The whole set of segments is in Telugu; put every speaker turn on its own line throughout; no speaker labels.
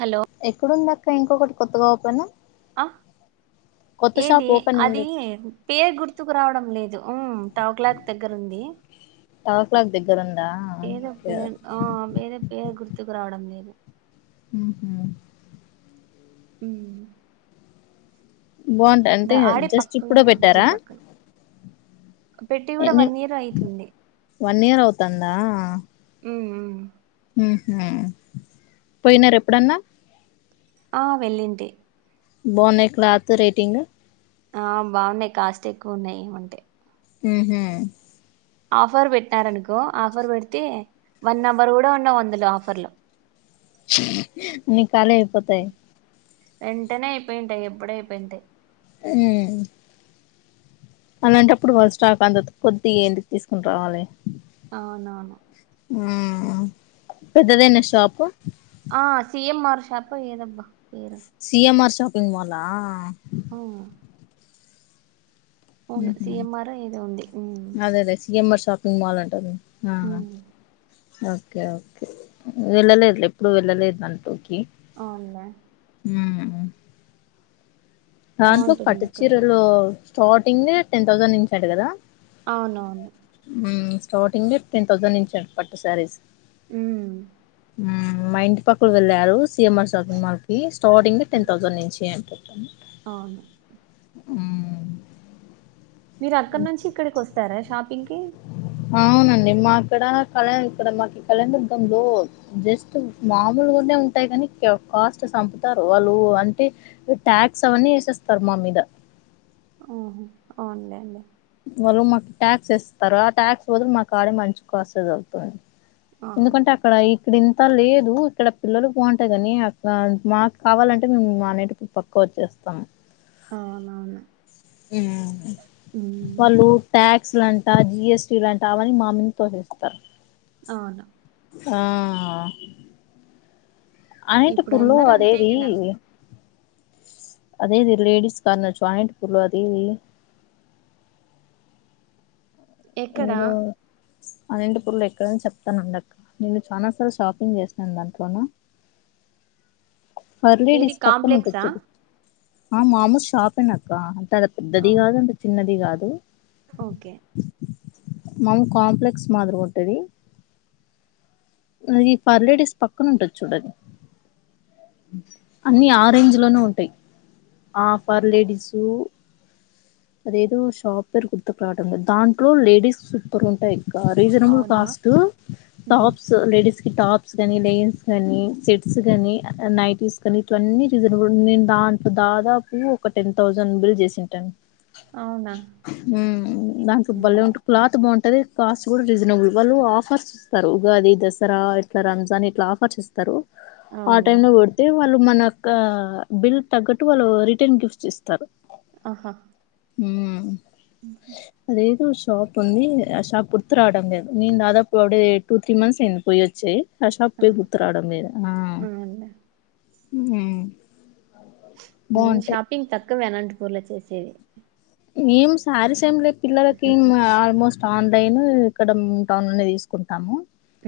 హలో
ఎక్కడుంద అక్క ఇంకొకటి కొత్తగా పోనా
ఆ ఏది
ఓపెనింగ్
అది పేరు గుర్తుకు రావడం లేదు ఉ ఫైవ్ క్లాక్ దగ్గర ఉంది
తాక్లాగదుడి
ఏదో పేరు ఆ ఏదో పేరు గుర్తుకు రావడం లేదు
మ్ హు
మ్
బాగుంటా అంటే జస్ట్ ఇప్పుడో
పక్కలోనే జీ
పెట్టారా
పక్కన పెట్టి కూడా
ఎన్
వన్ ఇయర్ అయితుంది
వన్ ఇయర్ అవుతందా
ఆఆ
పోయినరేప్పుడన్నా
ఆ వెళ్ళింటి
బాగున్నాయ్ క్లాత్ రేటింగ్
ఆ బాగున్నాయి్ కాస్ట్ ఎక్కువ ఉన్నాయి ఏమంటే
మ్ హు
ఆఫర్ పెట్టినారనుకో ఆఫర్ పెడితే వన్ అవర్ కూడా ఉండవందులో ఆఫర్లో
అన్ని కాలైపోతాయి
వెంటనే అయిపోయింటాయి ఎప్పుడో అయిపోయింటాయి
మ్ అలాంటప్పుడు వాళ్ళు స్టాక్ అంత కొద్దిగే ఏందుకు తీసుకోని రావాలే
అవునవును
ఆ పెద్దదేనా షాపు
షాప్ప ఎదబ్బ
సిఎంఆర్ షాపింగ్ మాల్ ఆ
ఆ
మ్ హు
సిఎంఆర్ ఏదో ఉంది ఉమ్
అదే అదే సిఎమ్ అర్ షా పింగ్ మాల్ అంటారు ఆ
ఉమ్
ఓకే ఓకే వెళ్ళలేదు లే ఎప్పుడు వెళ్ళలేదు దాంట్లోకి
అవున
మ్ దాంట్లో పట్టు
బాగుంటుంది ఇక్కడ కూడా
చీరలు స్టార్టింగ్ ఏ టెన్ థౌసండ్ నుంచట కదా
అవునవును
మ్ స్టార్టింగే టెన్ థౌసండ్ నుంచాట పట్టు శారీస్
మ్
మ్ మా ఇంటి పక్కొల్లు వెళ్ళారు సిీఎంఆర్ షాపింగ్ మాల్ కి స్టార్టింగ్ టెన్ థౌసండ్ నుంచి అని చెప్
అవును మీరు అక్కడనుంచి ఇక్కడికోస్తారా షాపింగ్ కి
అవునండి మకడ కళ్యా ఇక్కడ మాకి కళ్యాణ దర్గంలో జస్ట్ మామూలుగా ే ఉంటాయి కాని కాస్ట్ చంపుతారు వాళ్ళు అంటే టాక్స్ అవన్నీ వేసేస్తారు మా మీద అ
ఆహా అవును లెండి
వాళ్ళు మాకు ట్యాక్స్ ఏస్తార ఆ ట్యాక్స్ బదులు మాకు ఆడే మంచి కాసేదవుతుంది
అవును
ఎందుకంటే అక్కడా యి ఇక్కడ ఇంత లేదు ఇక్కడ పిల్లలు బాగుంటాయి కాని అక్క మాకు కావాలంటే మేము మా నేటివ్ పక్క ఫర్ చేస్తాం
అవునవును ఉమ్
వాళ్ళు ట్యాక్ క్స్ లాంటా జిఎస్టీ లాంటా అవన్ని మామీన్నే తోసేస్తారు
అవును
ఆ
ఇప్పుడు
అనంతపుర్లో
అందరు అంతే
అదేది
కదా
అదేది లేడిస్ కన్న జాయింట్పూర్ లో అది
ఎక్కడా
అదేంటి పూర్లు ఎక్కడైన చెప్తానుండక్క నేను చాలా సార్లు షాపింగ్ చేసినాను దాంట్లోన పర్
ఏది
లేడీస్ పక్కన ఉంటది
కాంప్లెక్సా
చూడు ఆ మామూలు షాపేనక్క అంటె అ
ఆ
పెద్దది కాదు అంటె చిన్నది కాదు
ఓకే
మాది కాంప్లెక్స్ మాదిరిగ ఉంటది అ ఈ ఫర్ లేడీస్ పక్కన ఉంటది చూడది అన్నీ ఆ
ఏ,
రేంజ్ లోనె ఉంటయి ఆ ఫర్ లేడీసు అదేదో సాఫ్ట్వేర్ గుర్తు కాదండి దాంట్లో లేడీస్ సూపర్ గ ఉంటయి ఆ రీజనబుల్
అవునా
కాస్ట్
ఉహు
టాప్ లేడీస్ కి టాప్స్ గనీ లెగిన్స్ కానీ సెట్స్ గానీ నైటీస్ కానీ ఇట్ల అన్ని రీజనబుల్ ఉంటయి నేను దాంత్ దాదాపూ ఒక టెన్ థౌజండ్ బిల్ చేసింటను
అవునా
హుమ్ దాంట్లో బల్లే
ఉమ్
ఉంటు క్లాత్ బాగుంటు వాళ్ల కాస్ట్ కూడ రీజనబుల్ వాళ్ళు ఆఫర్స్ ఇస్తరు ఉగాది, దసరా, ఇట్ల రంజాన్ ఇట్ల ఆఫర్స్ ఇస్తరు ఆ టైం
అవునులే
లో పెడితే వాళ్ళు మన క బిల్ తగ్గట్టు వాళ్ళు రిటర్న్ గిఫ్ట్స్ ఇస్తరు
ఆహా
ఊమ్మ్ అదే దోష్ షాప్ ఉంది ఆ షాప్ గుర్తు రావడం లేదు నేను దాదాపు అవిడ టూ త్రీ మంత్స్ అయింది పోయి అచ్చి ఆ షాప్ పేరు గుర్తు రావడం లేదు ఆ
అవునులే
ఉమ్
నేను షాపింగ్ తక్కువేనండి పూర్ల చేసే
నేను సారీస్ ఏం లేదు పిల్లలకి ఆల్మోస్ట్ ఆన్లైన్ ఇక్కడ మేం టౌన్ లో తీసుకుంటాము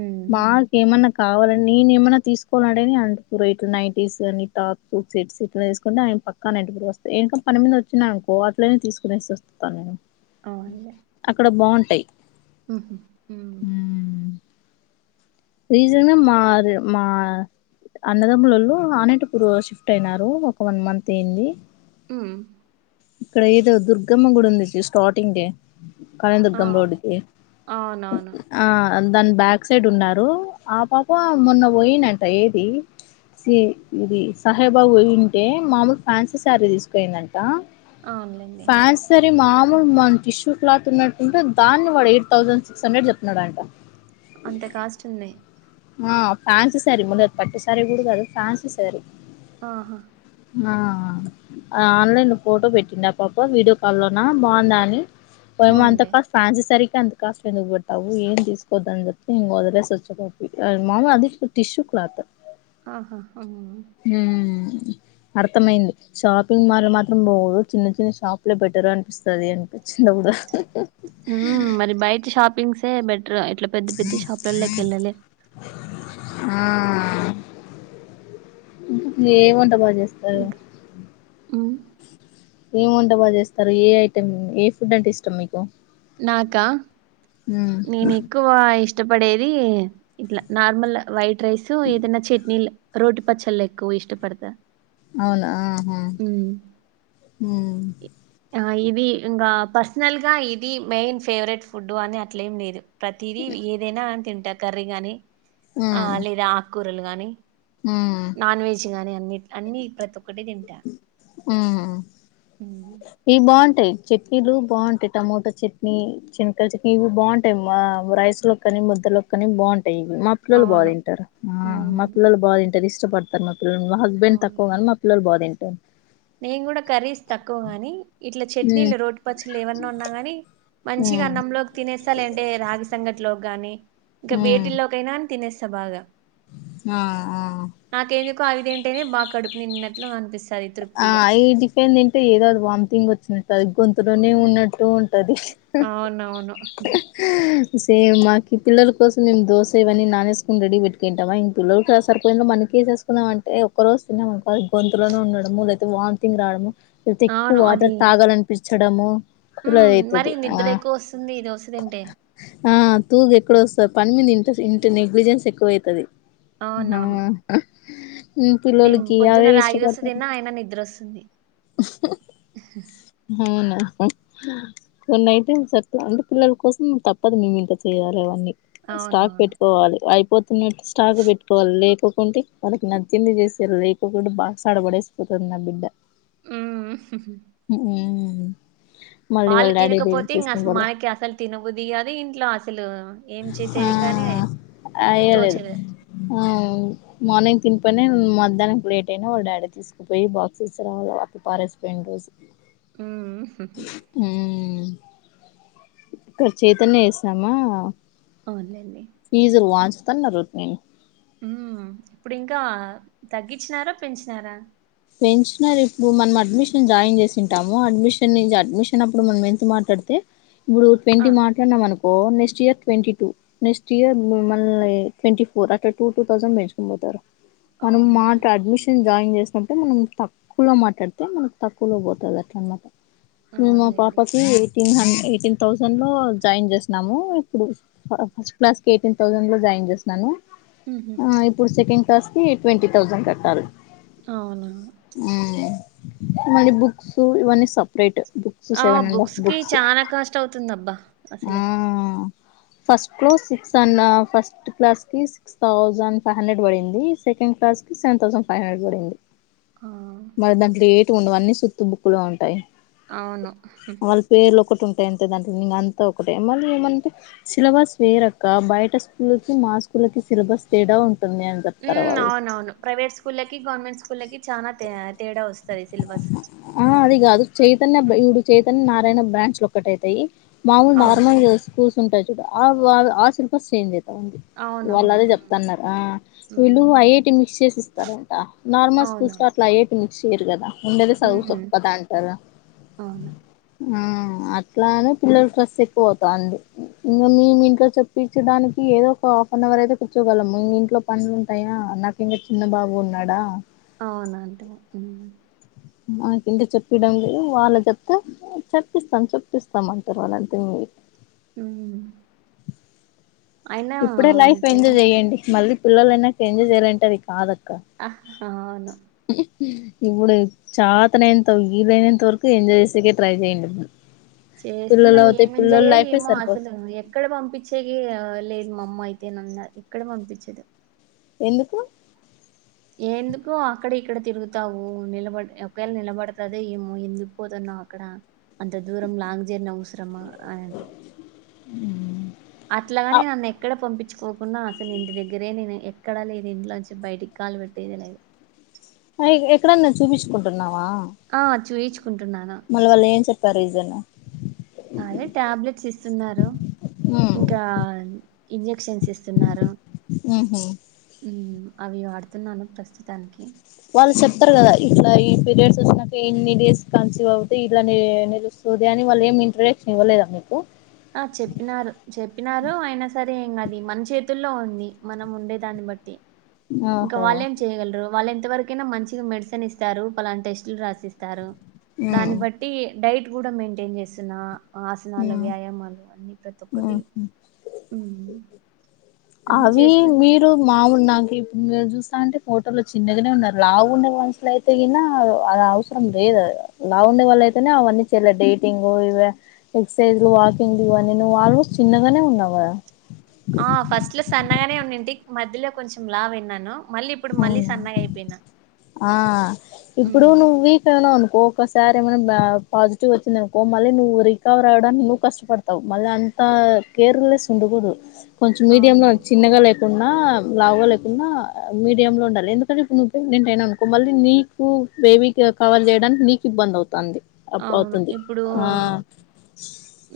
ఉమ్
మాకు ఏమన్న కావాలని నేను ఏమైన్న తీసుకోవాలనేది అంట ఇట్ల నైటీస్ అని టాప్స్, సెట్స్ ఇట్ల తీసుకుంటె ఆయన [inaudible] పక్కా నైటీలు కూడ వస్తయి ఏంటన్న పనిమిద వచ్చినానుకో అట్లనే తీసుకునేసి వస్తాను నేను
అవునులే
అక్కడ బాగుంటాయి
ఉహు ఉమ్మ్
రీజన్ మార్ మార్ అన్నదమ్ములలో ఆనటిపూర్ షిఫ్ట్ అయినారు ఒక వన్ మంత్ ఐయ్యంది
ఉమ్
ఇక్కడ ఏదో దుర్గమ్మ గుడి ఉంది చూడు స్టార్టింగ్ గే
ఆ
కళీందుర్గం రోడ్కి
అవునవును
ఆ దాని బ్యాక్ సైడ్ ఉన్నారు ఎప్పుడు ఆ పాప మొన్న పోయినంట ఏపీ [inaudible] సి ఇది సాహెబాబు ఉంటె మామూలు ఫ్యాన్సీ శారీ తీసుకుపోయిందండి. ఆ
అవునులేండి
ఫ్యాన్సీ సారీ బాగుంది మన టిష్యూ క్లాత్ ఉన్నట్టుంటె దాన్ని వాడు ఎయిట్ థౌసండ్ సిక్స్ హండ్రెడ్ చెప్తున్నాడంట
అంత కాస్ట్ ఉన్నయి
ఆ ఫ్యాన్సీ సారీ ముందర పట్టు సారీ కూడ కాదు ఫ్యాన్సీ సారీ
ఆహా
ఆ ఆన్లైన్ లో ఫోటో పెట్టిండ పాప వీడియో కాల్లోన బాగుందా అని పోమ్మ అంత
అవునులే
కా ఫ్యాన్సీ సారీ ఎంత కాస్ట్ అని చెప్పావు ఏం తీసుకోవద్దని అని జెప్పి ఇంగ వదిలేఅచ్చ [unintelligible] మామూలుగ అది టిష్యూ క్లాత్
ఆహా ఊమ్
అ అర్థమైంది. షాపింగ్ మాల్ మాత్రం పోదు చిన్న చిన్న షాప్లే బెటర్ అనిపిస్తది అనిపిచ్చింది గుడా
మ్ మరి బయటి షాపింగ్సే బెట్ రా ఇట్ల పెద్ద పెద్ద షాపులల్లోకి కెల్లలే
ఏ వంట బాగా చేస్తారు.
ఇంకా ఉమ్
ఏం వంట బాగ్ చేస్తారు. ఏ ఐటెమ్, ఏ ఫుడ్ అంటే ఇష్టం మీకు?
నాకా నేన్ ఎక్కువ ఇష్ ఇష్టపడేది ఇట్ల నార్మల్ వైట్ రైస్ ఏదన్న చట్నీల్ రోటి పచ్చళ్ ఎక్కు ఇష్టపడ్త.
అవునా ఆహా మ్
ఆ ఇది ఇంకా పర్సనల్గా ఇది మెయిన్ ఫేవరెట్ ఫుడ్డు అని అట్లేం లేదు. ప్రతిదీ ఏదైనా తింటా కర్రీ గాని ఆ లేదా ఆకుకూరలు గాని
మ్
గాని అన్ని అన్ని ప్రతి ఒక్కటీ తింటా. హ్మ్.
ఈ బాగుంట్ టయ్ చట్నీలు బాగుంటయి. టమోటో చట్నీ, [unintelligible] చట్నీ ఇవి బాగుంటాయి మా రైస్లో కనీ ముద్దలొక్కని బాగుంటయి. మా పిల్లలు బాగా
అవును.
తింటరు. ఆ మా
హ్మ్.
పిల్లలు బా తింటరు ఇష్టపడతారు మా పిల్లలు మా హస్బెండ్ తక్కువగానీ మా పిల్లలు బాగా తింటరు.
నేన్ గుడా కర్రీస్ తక్కువ్ గాని ఇట్లా
ఉమ్
చట్నీలు రోటిపచ్చళ్ళు ఏమన్నా ఉన్నా గనీ మంచిగా
ఉమ్
అన్నంలోక్ తినేస్తా లేదంటే రాగి సంగట్లోకి గాని ఇంకా
ఉమ్
వేటిల్లోకైనా తినేస్త బాగా
ఆ ఆ
నాకేందుకో అవి తింటేనే బాగా కడుపు నిన్నట్ల పంపిస్తది
ఆ అయి టిఫెన్ తింటే ఏదో అది వామిటింగ్ వచ్చినట్టు అది గొంతులోనే ఉన్నట్టు టది.
అవునవును.
సేమ్ మాకి పిల్లల కోసం మేం దోస ఇవన్ని నానేస్కొన్ రెడీ పెట్టుకుంటామా ఇంతులో సరిపోయింద మనకి తీసేస్కున్నాం అంటే ఒక్కరోజు తిన్నాం అనుకో అది గొంతులోనే ఉండడం. మామూలైతే వామిథింగ్ రావడము లేతే ఎక్కు వాటర్ తాగాలనిపిచ్చడము
మ్ మరి నిద్ర ఎక్కు వస్తుంది ఇది వస్తదంటే
ఆ తూగ ఎక్కడోస్తది పన్ మీద ఇంట ఇంత నెగ్లిజెన్స్ ఎక్కువైతది. ఆ
అవునవును
పిల్లలకి అవే ఇష్టపడతారు.
నిద్రొస్తుంది.
అవునా కొన్నైతే అసల్ అంటే పిల్లల కోసం తప్పదు మేము ఇంకా చేయాలె అవన్నీ స్టాక్
అవునవును
పెట్టుకోవాలి. అయిపోతున్నట్టు స్టాక్ పెట్టుకోవాలి లేక కుంటే వాళ్ళకి నచ్చింది చేసే లేకుంటే బాక్స్ ఆడ పడేసిపోతది నా బిడ్డ
మ్
మ్
వాళ్ళు తినకపోతే ఇంక అస
పోలే
మనకే అసలు తినబుద్ధి కాదు. ఇంట్లో అసలు ఏం చేసేది కానీ నే
ఆ ఏయ లేదు. మార్నింగ్ తిన్ పోయినై మధ్యాహ్ననికి లేట్ అయినా వాళ్ళ డాడీ తీసుకుపోయి బాక్సెస్ రావాల వాటిని పారేసిపోయిన రోజు
మ్
ఉమ్. ఇక్కడ చైతనే యేసినామా
అవున్లెండి.
తన్న రూత్పిన్
ఉ ఇప్పుడు ఇంకా తగ్గించినారా, పెంచినారా?
పెంచినారు ఇప్పుడు మనం అడ్మిషన్ జాయిన్ చేసింటాము. అడ్మిషన్ న్ని అడ్మిషన్ అప్పుడు మనం ఎంత మాట డితే ఇప్పుడు
ఆ
ట్వంటీ మాట్లాడన్నాము అను ఓ next year twenty two, next year మళ్ళీ ట్వంటీ ఫోర్ అ టూ టూ థౌండ్ పెంచుకుని పోతారు మనం
అవునా
మాట అడ్మిషన్ జాయిన్ చేసినప్పు తే మనం తక్కువలో మాట్లాడితే మనకు తక్కువలో పోతుంది అట్ అన్నమాట. మేము
అవునులేండి
పాపకి త్రి హండ్రెడ్ ఎయిటీన్ థౌసండ్ లో జాయిన్ చేసినాము. ఇప్పుడు ఫస్ట్ క్లాస్ కి ఎయిటీన్ థౌసండ్ లో జాయిన్ ఏం జేస్తాను
ఉహు
ఆ ఇప్పుడు సెకండ్ క్లాస్ కి ట్వంటీ థౌసండ్ కట్టాలి.
అవునా
ఆ మళ్ళీ బుక్స్ ఇవన్నీ సపరేట్ బుక్స్
ఆ
సెవెన్ అండ్ హాఫ్
బుక్స్ కి చానా కాస్ట్ అవుతుంద అబ్బా అసల
అ ఫస్ట్ సిక్స్ అన్నావ్, ఫస్ట్ క్లాస్ కి సిక్స్ థౌజండ్, ఫైవ్ హండ్రెడ్ పడింది. Second class seven thousand five hundred పడింది.
ఆ
మరి దాంట్లో ఏటు ఉండవు అన్నీ సుతు బుక్కులు ఉంటాయి.
అవును
టెన్త్ డానికి నేనన్ తా ఒక్కటే మళ్ళీ ఏమంటే సిలబస్ వేరక్క బయట స్కూల్కి, మా స్కూళ్ళకి సిలబస్ తేడా ఉ
ఉమ్ నవునవును ప్రైవేట్ స్కూల్లకి, గవర్నమెంట్ స్కూల్లకి చానా తే తేడా వస్తది సిలబస్
ఆ అది కాదు చైతన్య బె
ఉమ్,
ఇడు చైతన్య నారాయణ బ్రాండ్ స్లో కటయితాయి మావులు
అవును
నార్మల్గా స్ కూల్స్ ఉంటాయి చూడు ఆ వాగా ఆ సిల్పస్ చేంజ్ అ వాళ
అవునవును
అదే
ఉమ్
చెప్తన్నారు ఆ
ఉమ్
వీళ్ళు ఐఐటి మిక్స్ చేసి ఇస్తారంట నార్మల్ సూస్కో
అవునవును
అట్లా ఏటిన్ చేయరు కదా ఉండేది చదువు
ఉమ్
సోప్పదా అంటారు
అవును
ఆ అట్లానే పిల్లలుకు స్ట్రెస్ ఎక్కువ అవుతంది. ఇంగా మీ మీ ఇంట్లో చేప్పించడానికి ఏదో ఒక హాఫ్ అన్ అవర్ అయితే కూర్చో గలము ఇంట్లో పనులు ఉంటాయా, నాకు ఇంకా చిన్న బాబు ఉన్నాడా
అవునాంటే మ్
మాకి ఇంటి చెప్పడం లేదు వాళ్ళ చెప్తే చెప్పిస్తాం చప్పిస్తామ అంటారు వాళ్ళ అంతే మీ
మ్
ఇప్పుడే లైఫ్ ఎంజయ్ చేయండి. మళ్ళీ పిల్లల అయినాక ఎంజయ్ చేయాలంటే అది కాదు.
హ అవును
ఇప్పుడు చాతనైనంత వీలైనంత వరకు ఎంజాయ్ చేసేకే ట్రై చేయండి ఇక
చేస్తున్నా ఏమేంజయ్య
లైఫే
ఏమో
సరిపోదు
అసలు ఎక్కడ పంపించేగి లేదు. మా అమ్మ అయితే నన్ను ఎక్కడ పంపించదు.
ఎందుకు?
ఎందుకు అక్కడ ఇక్కడ తిరుగుతావు. నిలబడి ఒకవేళ నిలబడతద ఏమో ఎందుకు పోతున్నా అక్కడ అంత దూరం లాంగ్ జర్నీ అవసరమా అని అంట
ఆ
అట్లాగానే నన్ను ఎక్కడ పంపి ర్చుకోకుండా అసలు ఇంటి దగ్గరే నేను ఎక్కడా లేదే ఇంట్లో నుంచి బయటికి కాలు పెట్టేది లేదు.
అయిగ ఎక్కడ నే చూపించుకుంటున్నావ్?
ఆ చూయిచ్చుకుంటున్నాను.
సరిజనా
అవి టాబ్లెట్స్ ఇస్తున్నారు. ఇంకా ఇంజక్షన్స్ ఇస్తున్నారు.
ఆహ్
మ్మ్ అవి వడుతున్నాను ప్రస్తుతానికి
వాళ్ళు చెప్తారు కదా ఇట్లా పీరియడ్స్ వచ్చినాక ఇన్ని డేస్ కన్సీవ్ అవుతే ఇలా నిలు సూదయాన్ని వాల్ళ ఏమి ఇంట్రొడక్షన్ ఇవ్వలేదా మీకు
ఆ చెప్పినారు చెప్పినారు అయినా సరే ఏం ఆది మన చేతుల్లో ఉంది మనం ఉండే దాన్ని బట్టి ఇంకా
ఓహో
వాళెం చేయగలరు వళం ఎంతవరకైనా మంచిగా మెడిసిన్ ఇస్తారు పలానా టెస్టులు రాసిస్తారు దాన్ని
ఉమ్
బట్టి డైట్ కూడా మెయింటైన్ చేస్తున్నా ఆసనాలు వ్యాయామాలు అన్ని ప్రతి ఒక్కటి
ఆహ్
అన్ని
అవి
చేస్తున్నాను
మీరు మాములు నాకు ఇప్పుడు మీరు చూస్త అంటే ఫోటోలో చిన్నగానే ఉన్నారు లావు్ ఉన్న మనుషల అయితే ఈనా అది అవసరం లేదు లావు్ ఉండే వాళ్ళ అయితేనే అవన్నీ చెల్లే డేటింగ్ ఇవ ఎక్సర్సైజ్లు వాకింగ్ ఇవన్నీ నువ్వు ఆల్మోస్ట్ చిన్నగానే ఉన్నావుా
ఆ ఫస్ట్ లో సన్నగానే ఉన్నిడింటి మధ్యలో కొంచెం లావు అయ్యను
అవునా ఆ ఇప్పుడు
ఉమ్,
ను వీకా అనా ఒక్కొక్కసారి ఏమైనా పాజిటివ్ వచ్చింద అనుకో మళ్ళీ నువ్వు రికవర్ అవ్వడానికి నువ్వు కష్టపడతావు మళ్ళీ అంత ఆహ్ కేర్లెస్ గా ఉండకూదు కొంచెం మీడియం లో
అవును
చిన్నగా లేకుండా లావు్గా లేకుండా మీడియ లో ఉండాలి ఎందుకంటే ఇప్పుడు నువవు ప్రెగ్నెంట్ అయినా అనుకో మళ్ళీ నీకు బేబీకి కావల్ చేయడానికి నీ ఇబ అవుతుంది
అవును
అవుతుంది
ఇప్పుడు
ఆ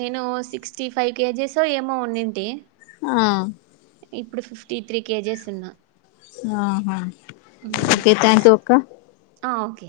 నేను సిక్స్ సిక్టీ ఫైవ్ కేజెస్ ఏమో ఉండంటి
ఆహ్
ఇప్పుడు ఫిఫ్టీ త్రీ కేజీస్ ఉన్నా
ఆహా ఓకే థ్యాంక్ యూ అక్క
ఆహ్ ఓకే